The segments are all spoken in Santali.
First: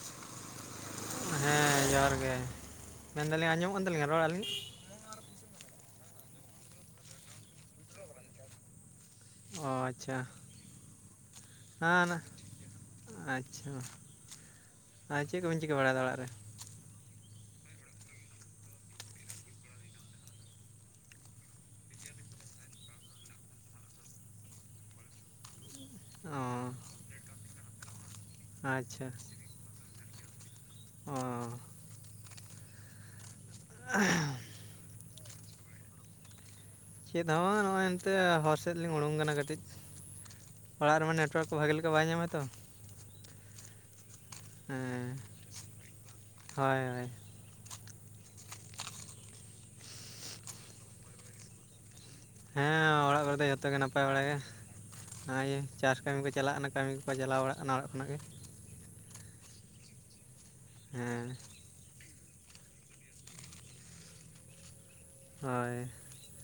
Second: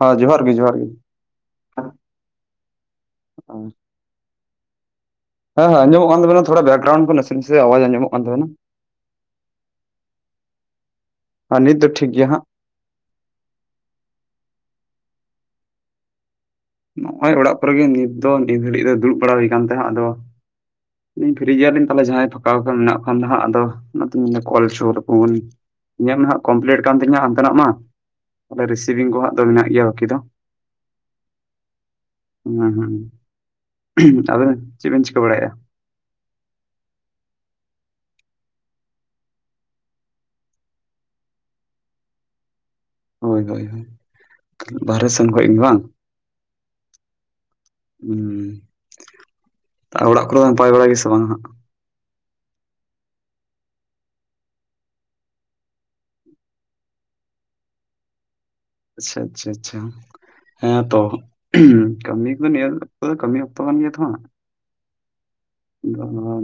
ᱦᱚᱸ ᱡᱚᱦᱟᱨ ᱜᱤ ᱡᱚᱦᱟᱨ ᱜᱮ ᱦᱮᱸ ᱡᱚᱦᱟᱨ ᱜᱮ ᱢᱮᱱᱫᱟᱞᱤᱧ ᱟᱸᱡᱚᱢᱚᱜ ᱠᱟᱱ ᱛᱟᱹᱞᱤᱧᱟ ᱨᱚᱲ ᱟᱹᱞᱤᱧ ᱦᱮᱸ ᱦᱮᱸ ᱟᱸᱡᱚᱢᱚᱜ ᱠᱟᱱ ᱛᱟᱵᱮᱱᱟ ᱛᱷᱚᱲᱟ ᱵᱮᱠᱜᱨᱩᱱᱰ ᱠᱚ ᱱᱟᱥᱮ ᱱᱟᱥᱮ ᱟᱣᱟᱡ ᱟᱸᱡᱚᱢᱚᱜ ᱠᱟᱱ ᱛᱟᱵᱮᱱᱟ। ᱚ ᱟᱪᱪᱷᱟ ᱟᱨ ᱱᱤᱛ ᱫᱚ ᱴᱷᱤᱠ ᱦᱟᱸᱱᱟ ᱜᱮᱭᱟ ᱦᱟᱸᱜ ᱟᱪᱪᱷᱟ ᱟᱨ ᱪᱮᱫ ᱠᱚᱵᱮᱱ ᱪᱤᱠᱟᱹ ᱵᱟᱲᱟᱭ ᱫᱟ ᱚᱲᱟᱜ ᱨᱮ। ᱱᱚᱜ ᱚᱭ ᱚᱲᱟᱜ ᱠᱚᱨᱮ ᱜᱮ ᱱᱤᱛ ᱫᱚ ᱱᱤᱛ ᱜᱷᱟᱹᱲᱤᱡ ᱫᱚ ᱫᱩᱲᱩᱵ ᱵᱟᱲᱟ ᱦᱩᱭ ᱟᱠᱟᱱ ᱛᱟᱦᱮᱸ ᱟᱫᱚ ᱤᱧ ᱯᱷᱤᱨᱤ ᱜᱮᱭᱟ ᱞᱤᱧ ᱛᱟᱦᱚᱞᱮ ᱡᱟᱦᱟᱸᱭ ᱯᱷᱟᱠᱟ ᱣᱟᱠᱟᱱ ᱢᱮᱱᱟᱜ ᱠᱚᱠᱷᱟᱱ ᱫᱚᱦᱟᱸᱜ ᱟᱫᱚ ᱚᱱᱟᱛᱮᱧ ᱢᱮᱱᱫᱟ ᱠᱚᱞᱦᱚᱪᱳ ᱟᱠᱚᱣᱟᱹᱧ। ᱤᱧᱟᱹᱜ ᱚ ᱱᱟᱦᱟᱜ ᱠᱚᱢᱯᱤᱞᱤᱴ ᱠᱟᱱ ᱛᱤᱧᱟ ᱦᱟᱱᱛᱮᱱᱟᱜ ᱢᱟ ᱛᱟᱦᱞᱮ ᱟᱪᱪᱷᱟ ᱨᱤᱥᱤᱵᱷᱤᱝ ᱠᱚᱦᱟᱸᱜ ᱫᱚ ᱢᱮᱱᱟᱜ ᱜᱮᱭᱟ ᱵᱟᱠᱤ ᱫᱚ। ᱚᱸᱻ ᱦᱮᱸ ᱦᱩᱸ ᱟᱫᱚ ᱪᱮᱫ ᱵᱮᱱ ᱪᱤᱠᱟᱹ ᱵᱟᱲᱟᱭᱮᱜᱼᱟ। ᱪᱮᱫ ᱦᱚᱸ ᱱᱚᱜᱼᱚᱭ ᱮᱱᱛᱮ ᱦᱚᱨ ᱥᱮᱫ ᱞᱤᱧ ᱩᱰᱩᱝ ᱠᱟᱱᱟ ᱠᱟᱹᱴᱤᱡ। ᱚᱲᱟᱜ ᱨᱮᱢᱟ ᱱᱮᱴᱣᱟᱨᱠ ᱠᱚ ᱵᱷᱟᱜᱮ ᱞᱮᱠᱟ ᱵᱟᱭ ᱧᱟᱢᱟ ᱛᱚ ᱦᱳᱭ ᱦᱳᱭ ᱦᱳᱭ ᱵᱟᱦᱨᱮ ᱦᱮᱸ ᱥᱮᱱ ᱠᱷᱚᱱ ᱜᱮ ᱵᱟᱝ ᱦᱳᱭ ᱦᱳᱭ ᱦᱩᱸ ᱟᱨ ᱚᱲᱟᱜ ᱠᱚᱨᱮ ᱱᱟᱯᱟᱭ ᱵᱟᱲᱟ ᱜᱮ ᱥᱮ ᱵᱟᱝ ᱦᱟᱸᱜ‌.? ᱦᱮᱸ ᱚᱲᱟᱜ ᱠᱚᱨᱮ ᱫᱚ ᱡᱚᱛᱚ ᱜᱮ ᱱᱟᱯᱟᱭ ᱵᱟᱲᱟ ᱜᱮ᱾ ᱱᱚᱜᱼᱤᱭᱟᱹ ᱪᱟᱥ ᱠᱟᱹᱢᱤ ᱠᱚ ᱪᱟᱞᱟᱜᱼᱟ ᱠᱟᱱᱟ ᱠᱟᱹᱢᱤ ᱠᱚᱠᱚ ᱪᱟᱞᱟᱣ ᱵᱟᱲᱟᱜ ᱚᱱᱟ ᱚᱲᱟᱜ ᱠᱷᱱᱟᱜ ᱜᱮ᱾ ᱟᱪᱪᱷᱟ ᱟᱪᱪᱷᱟ ᱟᱪᱪᱷᱟ ᱦᱮᱸ ᱛᱚ ᱠᱟᱹᱢᱤ ᱠᱚᱫᱚ ᱱᱤᱭᱟᱹ ᱫᱚ ᱠᱟᱹᱢᱤ ᱚᱠᱛᱚ ᱠᱟᱱ ᱜᱮᱭᱟ ᱛᱚ ᱦᱚᱸ ᱦᱳᱭ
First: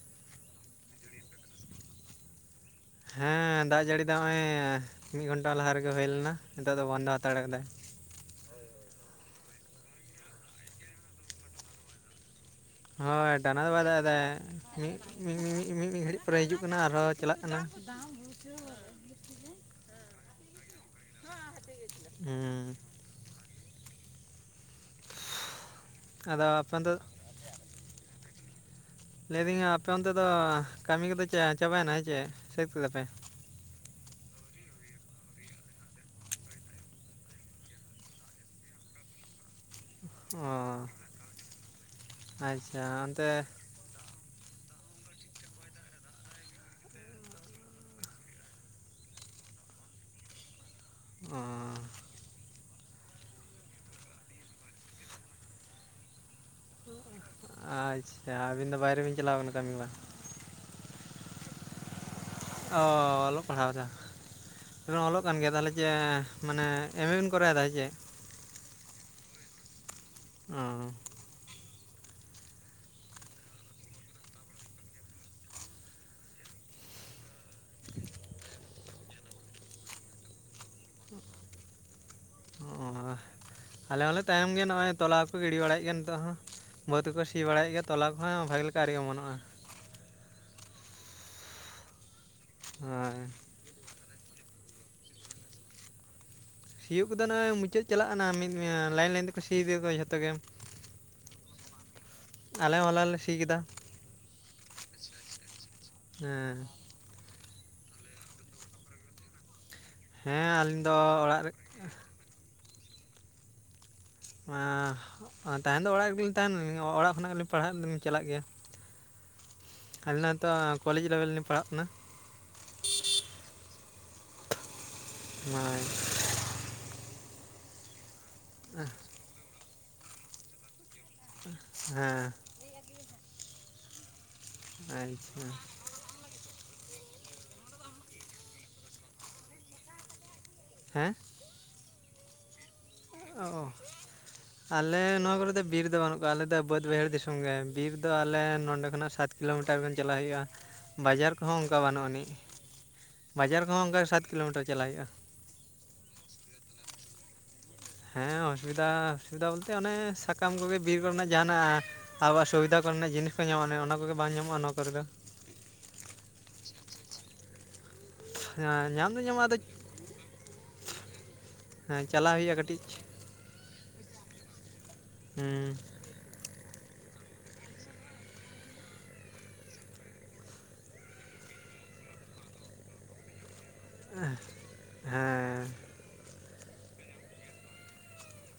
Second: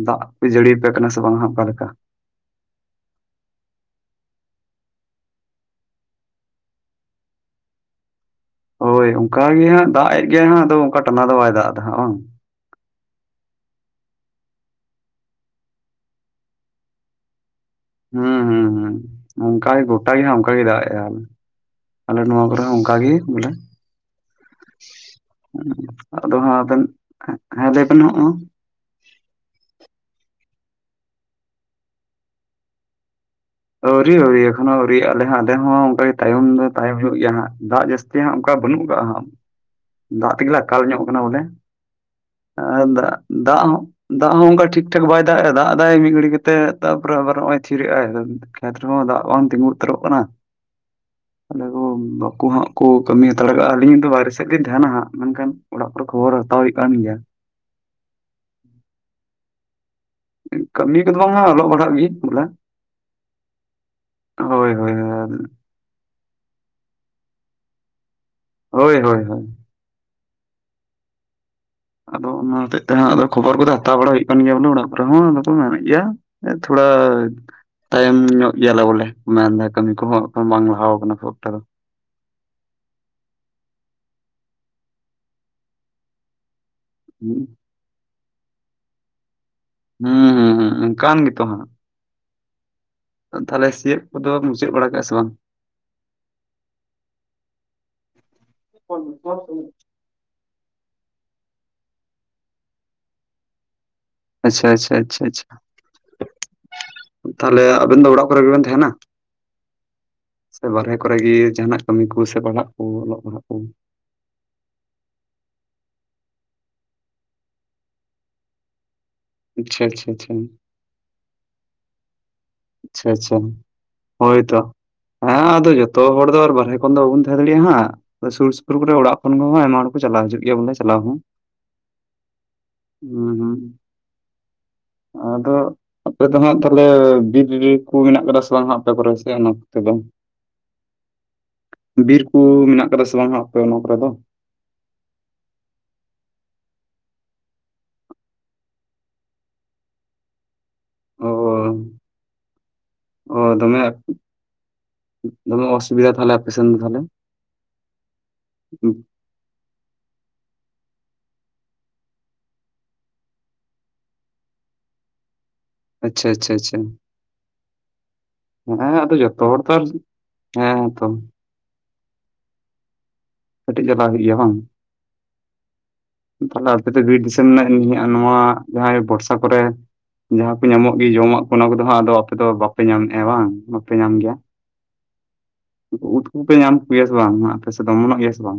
ᱫᱟᱜ ᱯᱮ ᱡᱟᱹᱲᱤᱭᱟᱯᱮ ᱠᱟᱱᱟ ᱥᱮ ᱵᱟᱝ ᱚᱠᱟᱞᱮᱠᱟ ᱦᱮᱸ ᱫᱟᱜ ᱡᱟᱹᱲᱤ ᱫᱚ ᱱᱚᱜᱼᱚᱭ ᱢᱤᱫ ᱜᱷᱚᱱᱴᱟ ᱞᱟᱦᱟ ᱨᱮᱜᱮ ᱦᱩᱭ ᱞᱮᱱᱟ ᱱᱤᱛᱚᱜ ᱫᱚ ᱵᱚᱱᱫᱚ ᱦᱟᱛᱟᱲ ᱠᱟᱫᱟᱭ ᱦᱳᱭ ᱚᱱᱠᱟ ᱜᱮ ᱦᱟᱸᱜ ᱫᱟᱜ ᱮᱫ ᱜᱮᱭᱟᱭ ᱦᱟᱸᱜ ᱟᱫᱚ ᱚᱱᱠᱟ ᱴᱟᱱᱟ ᱫᱚ ᱵᱟᱭ ᱫᱟᱜ ᱮᱫᱟ ᱦᱟᱸᱜ ᱵᱟᱝ ᱦᱳᱭ ᱴᱟᱱᱟ ᱫᱚ ᱵᱟᱭ ᱫᱟᱜᱫᱟ ᱢᱤᱫ [unintelligible] ᱢᱤᱢᱤᱫ ᱜᱷᱟᱹᱲᱤᱡ ᱯᱚᱨᱮ ᱦᱤᱡᱩᱜ ᱠᱟᱱᱟ ᱟᱨᱦᱚᱸ ᱪᱟᱞᱟᱜ ᱠᱟᱱᱟ ᱦᱩᱸ ᱦᱩᱸ ᱦᱩᱸ ᱚᱱᱠᱟ ᱜᱮ ᱜᱚᱴᱟ ᱜᱮᱦᱟᱸᱜ ᱚᱱᱠᱟ ᱜᱮ ᱫᱟᱜᱼᱮᱜ ᱟᱞᱮ ᱱᱚᱣᱟ ᱠᱚᱨᱮ ᱦᱚᱸ ᱦᱮᱸ ᱚᱱᱠᱟ ᱜᱮ ᱵᱚᱞᱮ ᱟᱫᱚ ᱦᱟᱸᱜ ᱟᱯᱮ ᱟᱵᱮᱱ ᱚᱱᱛᱮ ᱦᱮᱸ ᱞᱟᱹᱭ ᱵᱮᱱ ᱦᱚᱸᱜᱼᱚ ᱞᱟᱹᱭ ᱵᱤᱧᱟ ᱟᱯᱮ ᱚᱱᱛᱮ ᱫᱚ ᱠᱟᱹᱢᱤ ᱠᱚᱫᱚ ᱪᱮ ᱪᱟᱵᱟᱭᱮᱱᱟ ᱦᱮᱸ ᱪᱮ ᱥᱟᱹᱛ ᱠᱮᱫᱟᱯᱮ ᱟᱹᱣᱨᱤ ᱟᱹᱣᱨᱤ ᱮᱠᱷᱚᱱᱚ ᱟᱹᱣᱨᱤᱭᱟᱜᱼᱟ ᱞᱮ ᱦᱟᱸᱜ ᱟᱞᱮ ᱦᱚᱸ ᱚᱱᱠᱟ ᱜᱮ ᱛᱟᱭᱚᱢ ᱫᱚ ᱛᱟᱭᱚᱢ ᱦᱩᱭᱩᱜ ᱜᱮᱭᱟ ᱦᱟᱸᱜ ᱫᱟᱜ ᱡᱟᱹᱥ ᱱᱚᱛᱮ ᱦᱟᱸᱜ ᱚᱱᱠᱟ ᱵᱟᱹᱱᱩᱜ ᱠᱟᱜᱼᱟ। ᱦᱟᱸᱜ [inaudible] ᱫᱟᱜ ᱚ ᱛᱮᱜᱮ ᱞᱮ ᱟᱠᱟᱞ ᱧᱚᱜ ᱠᱟᱱᱟ ᱵᱚᱞᱮ ᱟᱪᱪᱷᱟ ᱮᱸ ᱫᱟᱜ ᱚᱱᱛᱮ ᱫᱟᱜ ᱦᱚᱸ ᱫᱟᱜ ᱦᱚᱸ ᱚᱱᱠᱟ ᱴᱷᱤᱠ ᱴᱷᱟᱠ ᱵᱟᱭ ᱫᱟᱜ ᱮ ᱫᱟᱜ ᱫᱟᱭ ᱢᱤᱫ ᱜᱷᱟᱹᱲᱤ ᱠᱟᱛᱮ ᱛᱟᱯᱚᱨᱮ ᱟᱵᱟᱨ ᱱᱚᱜᱼᱚᱭ ᱛᱷᱤᱨᱮᱜᱼ ᱟᱭ ᱠᱷᱮᱛ ᱨᱮᱦᱚᱸ ᱫᱟᱜ ᱵᱟᱝ ᱛᱤᱸᱜᱩ ᱩᱛᱟᱹᱨᱚᱜ ᱠᱟᱱᱟ ᱚ ᱛᱟᱞᱮ ᱜᱚᱢ ᱵᱟᱹᱠᱩ ᱦᱟᱸᱜ ᱠᱚ ᱠᱟᱹᱢᱤ ᱦᱟᱛᱟᱲ ᱠᱟᱜᱼᱟ ᱟᱹᱞᱤᱧ ᱦᱚᱸᱛᱚ ᱵᱟᱦᱨᱮ ᱥᱮᱫ ᱞᱤᱧ ᱛᱟᱦᱮᱱᱟ ᱦᱟᱸᱜ ᱢᱮᱱᱠᱷᱟᱱ ᱚᱲᱟᱜ ᱠᱚᱨᱮ ᱠᱷᱚᱵᱚᱨ ᱦᱟᱛᱟᱣ ᱦᱩᱭᱩᱜ ᱠᱟᱱ ᱜᱮᱭᱟ᱾ ᱟᱪᱪᱷᱟ ᱟᱹᱵᱤᱱ ᱫᱚ ᱵᱟᱦᱨᱮ ᱵᱤᱱ ᱪᱟᱞᱟᱣ ᱠᱟᱱᱟ ᱠᱟᱹᱢᱤ ᱵᱟᱝ? ᱠᱟᱹᱢᱤ ᱠᱚᱫᱚ ᱵᱟᱝ ᱦᱟᱸᱜ ᱚᱞᱚᱜ ᱯᱟᱲᱦᱟᱜ ᱜᱤ ᱵᱚᱞᱮ ᱚ ᱚᱞᱚᱜ ᱯᱟᱲᱦᱟᱣ ᱫᱟ ᱦᱳᱭ ᱦᱳᱭ ᱚᱞᱚᱜ ᱦᱳᱭ ᱾ ᱠᱟᱱ ᱜᱮᱭᱟ ᱛᱟᱞᱮ ᱪᱮ ᱢᱟᱱᱮ ᱮᱢ ᱮ ᱵᱮᱱ ᱠᱚᱨᱟᱣᱮᱫᱟ ᱪᱮᱜ? ᱦᱳᱭ ᱦᱳᱭ ᱦᱳᱭ ᱾ ᱟᱸᱻ ᱟᱫᱚ ᱚᱱᱟ ᱦᱚᱛᱮᱡ ᱛᱮᱦᱟᱸᱜ ᱟᱫᱚ ᱠᱷᱚᱵᱚᱨ ᱠᱚᱫᱚ ᱦᱟᱛᱟᱣ ᱵᱟᱲᱟ ᱦᱩᱭᱩᱜ ᱠᱟᱱ ᱜᱮᱭᱟ ᱵᱚᱞᱮ ᱚᱲᱟᱜ ᱠᱚᱨᱮ ᱦᱚᱸ ᱟᱫᱚ ᱠᱚ ᱢᱮᱱᱮᱫ ᱜᱮᱭᱟ ᱼᱼ ᱮ ᱛᱷᱚᱲᱟᱠ ᱛᱟᱭᱚᱢ ᱧᱚᱜ ᱜᱮᱭᱟᱞᱮ ᱵᱚᱞᱮ ᱢᱮᱱᱫᱟ ᱠᱟᱹᱢᱤ ᱠᱚᱦᱚᱸ ᱵᱟᱝ ᱞᱟᱦᱟᱣ ᱠᱟᱱᱟ ᱠᱷᱚᱠᱴᱟ ᱫᱚ᱾ ᱚᱸᱻ ᱟᱞᱮ ᱦᱚᱸᱞᱮ ᱛᱟᱭᱚᱢ ᱜᱮ ᱱᱚᱜᱼᱚᱭ ᱛᱚᱞᱟ ᱠᱚ ᱜᱤᱰᱤ ᱵᱟᱲᱟᱭᱮᱜ ᱠᱟᱱ ᱱᱤᱛᱚᱜ ᱦᱚᱸ᱾ ᱵᱟᱹᱫᱽ ᱠᱚᱠᱚ ᱥᱤ ᱦᱩᱸ ᱵᱟᱲᱟᱭᱮᱜ ᱜᱮᱭᱟ ᱛᱚᱞᱟ ᱠᱚᱦᱚᱸ ᱵᱷᱟᱜᱮ ᱞᱮᱠᱟ ᱟᱹᱣᱨᱤ ᱚᱢᱚᱱᱚᱜᱼᱟ ᱾ ᱦᱩᱸᱻᱦᱩᱸᱻ ᱚᱱᱠᱟᱱ ᱜᱮᱛᱚ ᱦᱟᱸᱜ ᱾ ᱦᱳᱭ ᱛᱟᱦᱞᱮ ᱥᱤᱭᱩᱜ ᱠᱚᱫᱚᱢ ᱢᱩᱪᱟᱹᱫ ᱵᱟᱲᱟ ᱠᱟᱜᱼᱟ ᱥᱮ ᱵᱟᱝ? ᱥᱤᱭᱩᱜ ᱠᱚᱫᱚ ᱱᱚᱜᱼᱚᱭ ᱢᱩᱪᱮᱹᱫ ᱪᱟᱞᱟᱜ ᱱᱟᱦᱟᱸᱜ ᱢᱤᱫ ᱞᱟᱭᱤᱱ ᱞᱟᱭᱤᱱ ᱛᱮᱠᱚ ᱥᱤ ᱣᱟᱠᱟᱫ ᱡᱷᱚᱛᱚ ᱜᱮ᱾ ᱟᱞᱮ ᱦᱚᱞᱟ ᱞᱮ ᱥᱤ ᱠᱮᱫᱟ ᱾ ᱟᱪᱪᱷᱟ ᱟᱪᱪᱷᱟ ᱟᱪᱷᱟ ᱟᱪᱷᱟ ᱦᱮᱸ ᱾ ᱛᱟᱦᱚᱞᱮ ᱟᱵᱮᱱ ᱫᱚ ᱚᱲᱟᱜ ᱠᱚᱨᱮ ᱜᱮᱵᱮᱱ ᱛᱟᱦᱮᱱᱟ ᱦᱮᱸ ᱥᱮ ᱟᱹᱞᱤᱧ ᱫᱚ ᱵᱟᱨᱦᱮ ᱠᱚᱨᱮ ᱜᱤ ᱚᱲᱟᱜ ᱨᱮ ᱡᱟᱦᱟᱸᱱᱟᱜ ᱠᱟᱹᱢᱤ ᱠᱚ ᱥᱮ ᱯᱟᱲᱦᱟᱜ ᱠᱚ ᱚᱞᱚᱜ ᱯᱟᱲᱦᱟᱜ ᱠᱚ ᱾ ᱮᱸᱻ ᱛᱟᱦᱮᱱ ᱫᱚ ᱚᱲᱟᱜ ᱨᱮᱜᱮ ᱞᱤᱧ ᱛᱟᱦᱮᱱ ᱚᱲᱟᱜ ᱠᱷᱚᱱᱟᱜ ᱜᱮᱞᱤᱧ ᱯᱟᱲᱦᱟᱜ ᱫᱚᱧ ᱪᱟᱞᱟᱜ ᱜᱮᱭᱟ ᱾ ᱟᱪᱪᱷᱟ ᱟᱪᱪᱷᱟ ᱟᱞᱮ ᱟᱪᱪᱷᱟ ᱫᱚ ᱠᱚᱞᱮᱡᱽ ᱞᱮᱵᱮᱞ ᱞᱤᱧ ᱯᱟᱲᱦᱟᱜ ᱠᱟᱱᱟ ᱾ ᱟᱪᱪᱷᱟ ᱟᱪᱪᱷᱟ ᱦᱳᱭᱛᱚ ᱦᱮᱸ ᱟᱫᱚ ᱦᱳᱭ ᱡᱚᱛᱚ ᱦᱚᱲ ᱫᱚ ᱵᱟᱨᱦᱮ ᱼᱼ ᱠᱷᱚᱱ ᱫᱚ ᱵᱟᱵᱚᱱ ᱫᱟᱲᱮᱭᱟᱜ ᱦᱟᱸᱜ ᱥᱩᱨ ᱥᱩᱯᱩᱨ ᱠᱚᱨᱮ ᱚᱲᱟᱜ ᱠᱷᱚᱱ ᱦᱚᱸ ᱟᱭᱢᱟ ᱦᱚᱲ ᱠᱚ ᱪᱟᱞᱟᱣ ᱦᱤᱡᱩᱜ ᱜᱮᱭᱟ ᱵᱚᱞᱮ ᱪᱟᱞᱟᱣ ᱦᱚᱸ᱾ ᱦᱮᱸ ᱼᱼ [unintelligible] ᱟᱪᱪᱷᱟ ᱟᱫᱚ ᱼᱼ ᱟᱯᱮ ᱫᱚ ᱦᱟᱸᱜ ᱛᱟᱞᱮ ᱵᱤᱨ ᱨᱤᱨᱤ ᱢᱮᱱᱟᱜ ᱠᱟᱫᱟ ᱥᱮ ᱵᱟᱝ ᱦᱟᱸᱜ ᱟᱯᱮ ᱠᱚᱨᱮ ᱥᱮᱜ ᱱᱚᱛᱮ ᱫᱚ? ᱦᱮᱸ ᱼᱼ ᱵᱤᱨ ᱠᱩ ᱢᱮᱱᱟᱜ ᱠᱟᱫᱟ ᱥᱮ ᱵᱟᱝ ᱦᱟᱸᱜ ᱟᱯᱮ ᱚ ᱚᱱᱟ ᱠᱚᱨᱮ ᱫᱚ? ᱟᱞᱮ ᱱᱚᱣᱟ ᱠᱚᱨᱮ ᱫᱚ ᱵᱤᱨ ᱫᱚ ᱵᱟᱹᱱᱩᱜ ᱠᱟᱜ-ᱟ ᱟᱞᱮ ᱫᱚ ᱵᱟᱹᱫᱽ ᱵᱟᱹᱭᱦᱟᱹᱲ ᱫᱤᱥᱚᱢ ᱜᱮ ᱵᱤᱨ ᱫᱚ ᱟᱞᱮ ᱱᱚᱸᱰᱮ ᱠᱷᱚᱱᱟᱜ ᱥᱟᱛ ᱼᱼ ᱠᱤᱞᱳ ᱢᱤᱴᱟᱨ ᱵᱮᱱ ᱪᱟᱞᱟᱜ ᱦᱩᱭᱩᱜᱼᱟ᱾ ᱚ ᱵᱟᱡᱟᱨ ᱠᱚᱦᱚᱸ ᱚᱝᱠᱟ ᱵᱟᱹᱱᱩᱜ ᱟᱹᱱᱤᱡ ᱚ ᱵᱟᱡᱟᱨ ᱫᱚᱢᱮ ᱠᱚᱦᱚᱸ ᱚᱝᱠᱟ ᱥᱟᱛ ᱠᱤᱞᱳ ᱢᱤᱴᱟᱨ ᱪᱟᱞᱟᱜ ᱦᱩᱭᱩᱜᱼᱟ ᱾ ᱫᱚᱢᱮ ᱚᱥᱩᱵᱤᱫᱷᱟ ᱛᱟᱦᱞᱮ ᱟᱯᱮ ᱥᱮᱱ ᱫᱚ ᱛᱟᱦᱞᱮ᱾ ᱦᱮᱸ ᱚᱥᱩᱵᱤᱫᱟ ᱚᱥᱩᱵᱤᱫᱟ ᱵᱚᱞᱛᱮ ᱚᱱᱮ ᱥᱟᱠᱟᱢ ᱠᱚᱜᱮ ᱵᱤᱨ ᱠᱚᱨᱮᱱᱟᱜ ᱡᱟᱦᱟᱱᱟᱜ ᱼᱼ ᱟᱵᱚᱣᱟᱜ ᱥᱩᱵᱤᱫᱷᱟ ᱠᱚᱨᱮᱱᱟᱜ ᱡᱤᱱᱤᱥ ᱠᱚ ᱧᱟᱢᱚᱜᱼᱟ ᱚᱱᱮ ᱚᱱᱟ ᱠᱚᱜᱮ ᱵᱟᱝ ᱧᱟᱢᱚᱜᱼᱟ ᱱᱚᱣᱟ ᱠᱚᱨᱮ ᱫᱚ ᱾ ᱟᱪᱪᱷᱟ ᱟᱪᱪᱷᱟ ᱟᱪᱪᱷᱟ ᱾ ᱦᱮᱸ ᱧᱟᱢ ᱟᱫᱚ ᱫᱚ ᱡᱚᱛᱚ ᱧᱟᱢᱚᱜᱼᱟ ᱦᱚᱲ ᱛᱟᱞ ᱦᱮᱸ ᱛᱚ ᱼᱼ ᱦᱮᱸ ᱪᱟᱞᱟᱣ ᱦᱩᱭᱩᱜᱼᱟ ᱠᱟᱹᱴᱤᱡ ᱾ ᱠᱟᱹᱴᱤᱡ ᱪᱟᱞᱟᱣ ᱦᱩᱭᱩᱜ-ᱟ ᱵᱟᱝ? ᱦᱮᱸ ᱾ ᱛᱟᱦᱞᱮ ᱟᱯᱮ ᱫᱚ ᱵᱤᱨ ᱫᱤᱥᱚᱢ ᱱᱮᱜ ᱱᱤᱭᱟᱹᱜᱼᱟ ᱱᱚᱣᱟ ᱡᱟᱦᱟᱸᱭ ᱵᱚᱨᱥᱟ ᱠᱚᱨᱮ ᱼᱼ ᱡᱟᱦᱟᱸ ᱠᱚ ᱧᱟᱢᱚᱜ ᱜᱤ ᱡᱚᱢᱟᱜ ᱠᱚ ᱚᱱᱟ ᱠᱚᱫᱚ ᱦᱟᱸᱜ ᱟᱫᱚ ᱟᱯᱮ ᱫᱚ ᱵᱟᱯᱮ ᱧᱟᱢᱮᱜᱼᱟ ᱵᱟᱝ? ᱯᱮ ᱧᱟᱢ ᱜᱮᱭᱟ ᱦᱮᱸ ᱩᱫ ᱠᱚᱯᱮ ᱧᱟᱢ ᱠᱚ ᱜᱮᱭᱟ ᱥᱮ ᱵᱟᱝ ᱦᱟᱸᱜ ᱟᱯᱮᱥᱮᱫ ᱫᱚ ᱚᱢᱚᱱᱚᱜ ᱜᱮᱭᱟ ᱥᱮ ᱵᱟᱝ?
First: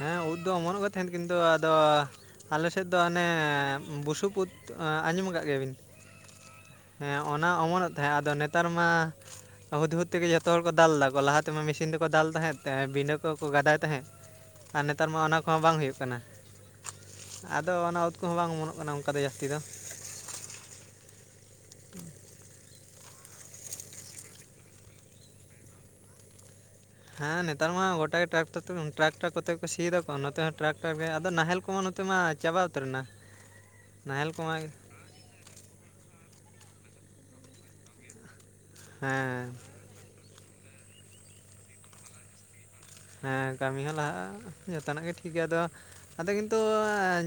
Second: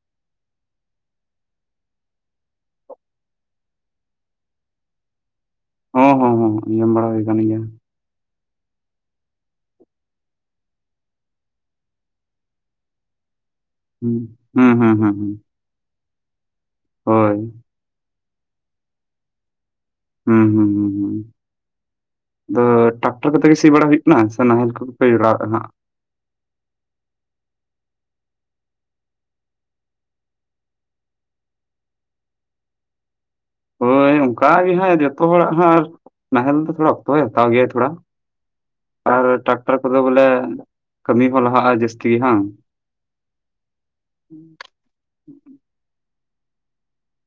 ᱦᱮᱸ ᱩᱫ ᱫᱚ ᱚᱢᱚᱱᱚᱜ ᱜᱮ ᱛᱟᱦᱮᱱ ᱠᱤᱱᱛᱩ ᱟᱫᱚ ᱼᱼ ᱟᱞᱮᱥᱮᱜ ᱫᱚ ᱚᱱᱮ ᱵᱩᱥᱩᱵ ᱩᱫ ᱟᱸᱡᱚᱢ ᱠᱟᱜ ᱜᱮᱭᱟ ᱵᱤᱱ ᱦᱚᱸ ᱦᱚᱸ ᱦᱚᱸ ᱟᱸᱡᱚᱢ ᱾ ᱵᱟᱲᱟ ᱦᱮᱸ ᱦᱩᱭ ᱟᱠᱟᱱ ᱚᱱᱟ ᱜᱮᱭᱟ ᱚᱢᱚᱱᱚᱜ ᱛᱟᱦᱮᱸᱜ ᱟᱫᱚ ᱱᱮᱛᱟᱨ ᱢᱟ ᱼᱼ ᱦᱩᱫᱽᱼᱦᱩᱫᱽ ᱛᱮᱜᱮ ᱡᱚᱛᱚ ᱦᱚᱲ ᱠᱚ ᱫᱟᱞ ᱫᱟᱠᱚ ᱞᱟᱦᱟᱛᱮᱢᱟ ᱢᱤᱥᱤᱱ ᱛᱮᱠᱚ ᱫᱟᱞ ᱛᱟᱦᱮᱸᱜ ᱛᱮ ᱵᱤᱱᱰᱟᱹ ᱠᱚᱠᱚ ᱜᱟᱫᱟᱭ ᱛᱟᱦᱮᱸᱫ ᱾ ᱦᱩᱸ [unintelligible] ᱟᱨ ᱱᱮᱛᱟᱨ ᱦᱩᱸ ᱢᱟ ᱦᱩᱸ ᱚᱱᱟ ᱠᱚᱢᱟ ᱵᱟᱝ ᱦᱩᱭᱩᱜ ᱠᱟᱱᱟ, ᱦᱳᱭ ᱟᱫᱚ ᱚᱱᱟ ᱩᱫᱽ ᱠᱚᱦᱚᱸ ᱵᱟᱝ ᱚᱢᱚᱱᱚᱜ ᱠᱟᱱᱟ ᱚᱱᱠᱟ ᱫᱚ ᱡᱟᱹᱥᱛᱤ ᱫᱚ ᱦᱩᱸ, ᱦᱩᱸ, ᱦᱩᱸ, ᱦᱩᱸ, ᱦᱮᱸ [unintelligible] ᱟᱫᱚ ᱴᱟᱠᱴᱚᱨ ᱠᱚᱛᱮ ᱜᱮ ᱥᱤ ᱵᱟᱲᱟ ᱦᱩᱭᱩᱜ ᱠᱟᱱᱟ ᱥᱮ ᱱᱟᱦᱮᱞ ᱠᱚᱯᱮ [unintelligible] ‌ ᱦᱟᱸᱜ? ᱦᱮᱸ ᱱᱮᱛᱟᱨ ᱢᱟ ᱜᱚᱴᱟ ᱜᱮ ᱴᱨᱟᱠᱴᱚᱨ ᱠᱚᱛᱮ ᱠᱚ ᱥᱤᱭ ᱮᱫᱟᱠᱚ ᱱᱚᱛᱮ ᱦᱚᱸ ᱴᱨᱟᱠᱴᱚᱨ ᱜᱮ ᱟᱫᱚ ᱱᱟᱦᱮᱞ ᱠᱚᱦᱚᱸ ᱱᱚᱛ ᱛᱮ ᱢᱟ ᱪᱟᱵᱟ ᱩᱛᱟᱹᱨ ᱮᱱᱟ᱾ ᱦᱳᱭ ᱱᱟᱦᱮᱞ ᱚᱱᱠᱟ ᱠᱚᱢᱟ ᱜᱮ ᱦᱟᱸᱜ ᱡᱚᱛᱚ ᱦᱚᱲᱟᱜ ᱦᱟᱜ ᱟᱨ ᱱᱟᱦᱮᱞ ᱫᱚ ᱛᱷᱚᱲᱟ ᱚᱠᱛᱚᱭ ᱦᱟᱛᱟᱣ ᱜᱮᱭᱟ ᱛᱷᱚᱲᱟ, ᱟᱨ ᱦᱮᱸ ᱴᱟᱠᱴᱚᱨ ᱠᱚᱫᱚ ᱵᱚᱞᱮ ᱠᱟᱹᱢᱤ ᱦᱚᱸ ᱞᱟᱦᱟᱜᱼᱟ ᱡᱟᱹᱥᱛᱤ ᱦᱟᱸ ᱦᱮᱸ ᱠᱟᱹᱢᱤ ᱦᱚᱸ ᱞᱟᱦᱟᱜᱼᱟ, ᱡᱚᱛᱚᱱᱟᱜ ᱜᱮ ᱴᱷᱤᱠ ᱜᱮᱭᱟ, ᱟᱫᱚ ᱟᱫᱚ ᱠᱤᱱᱛᱩ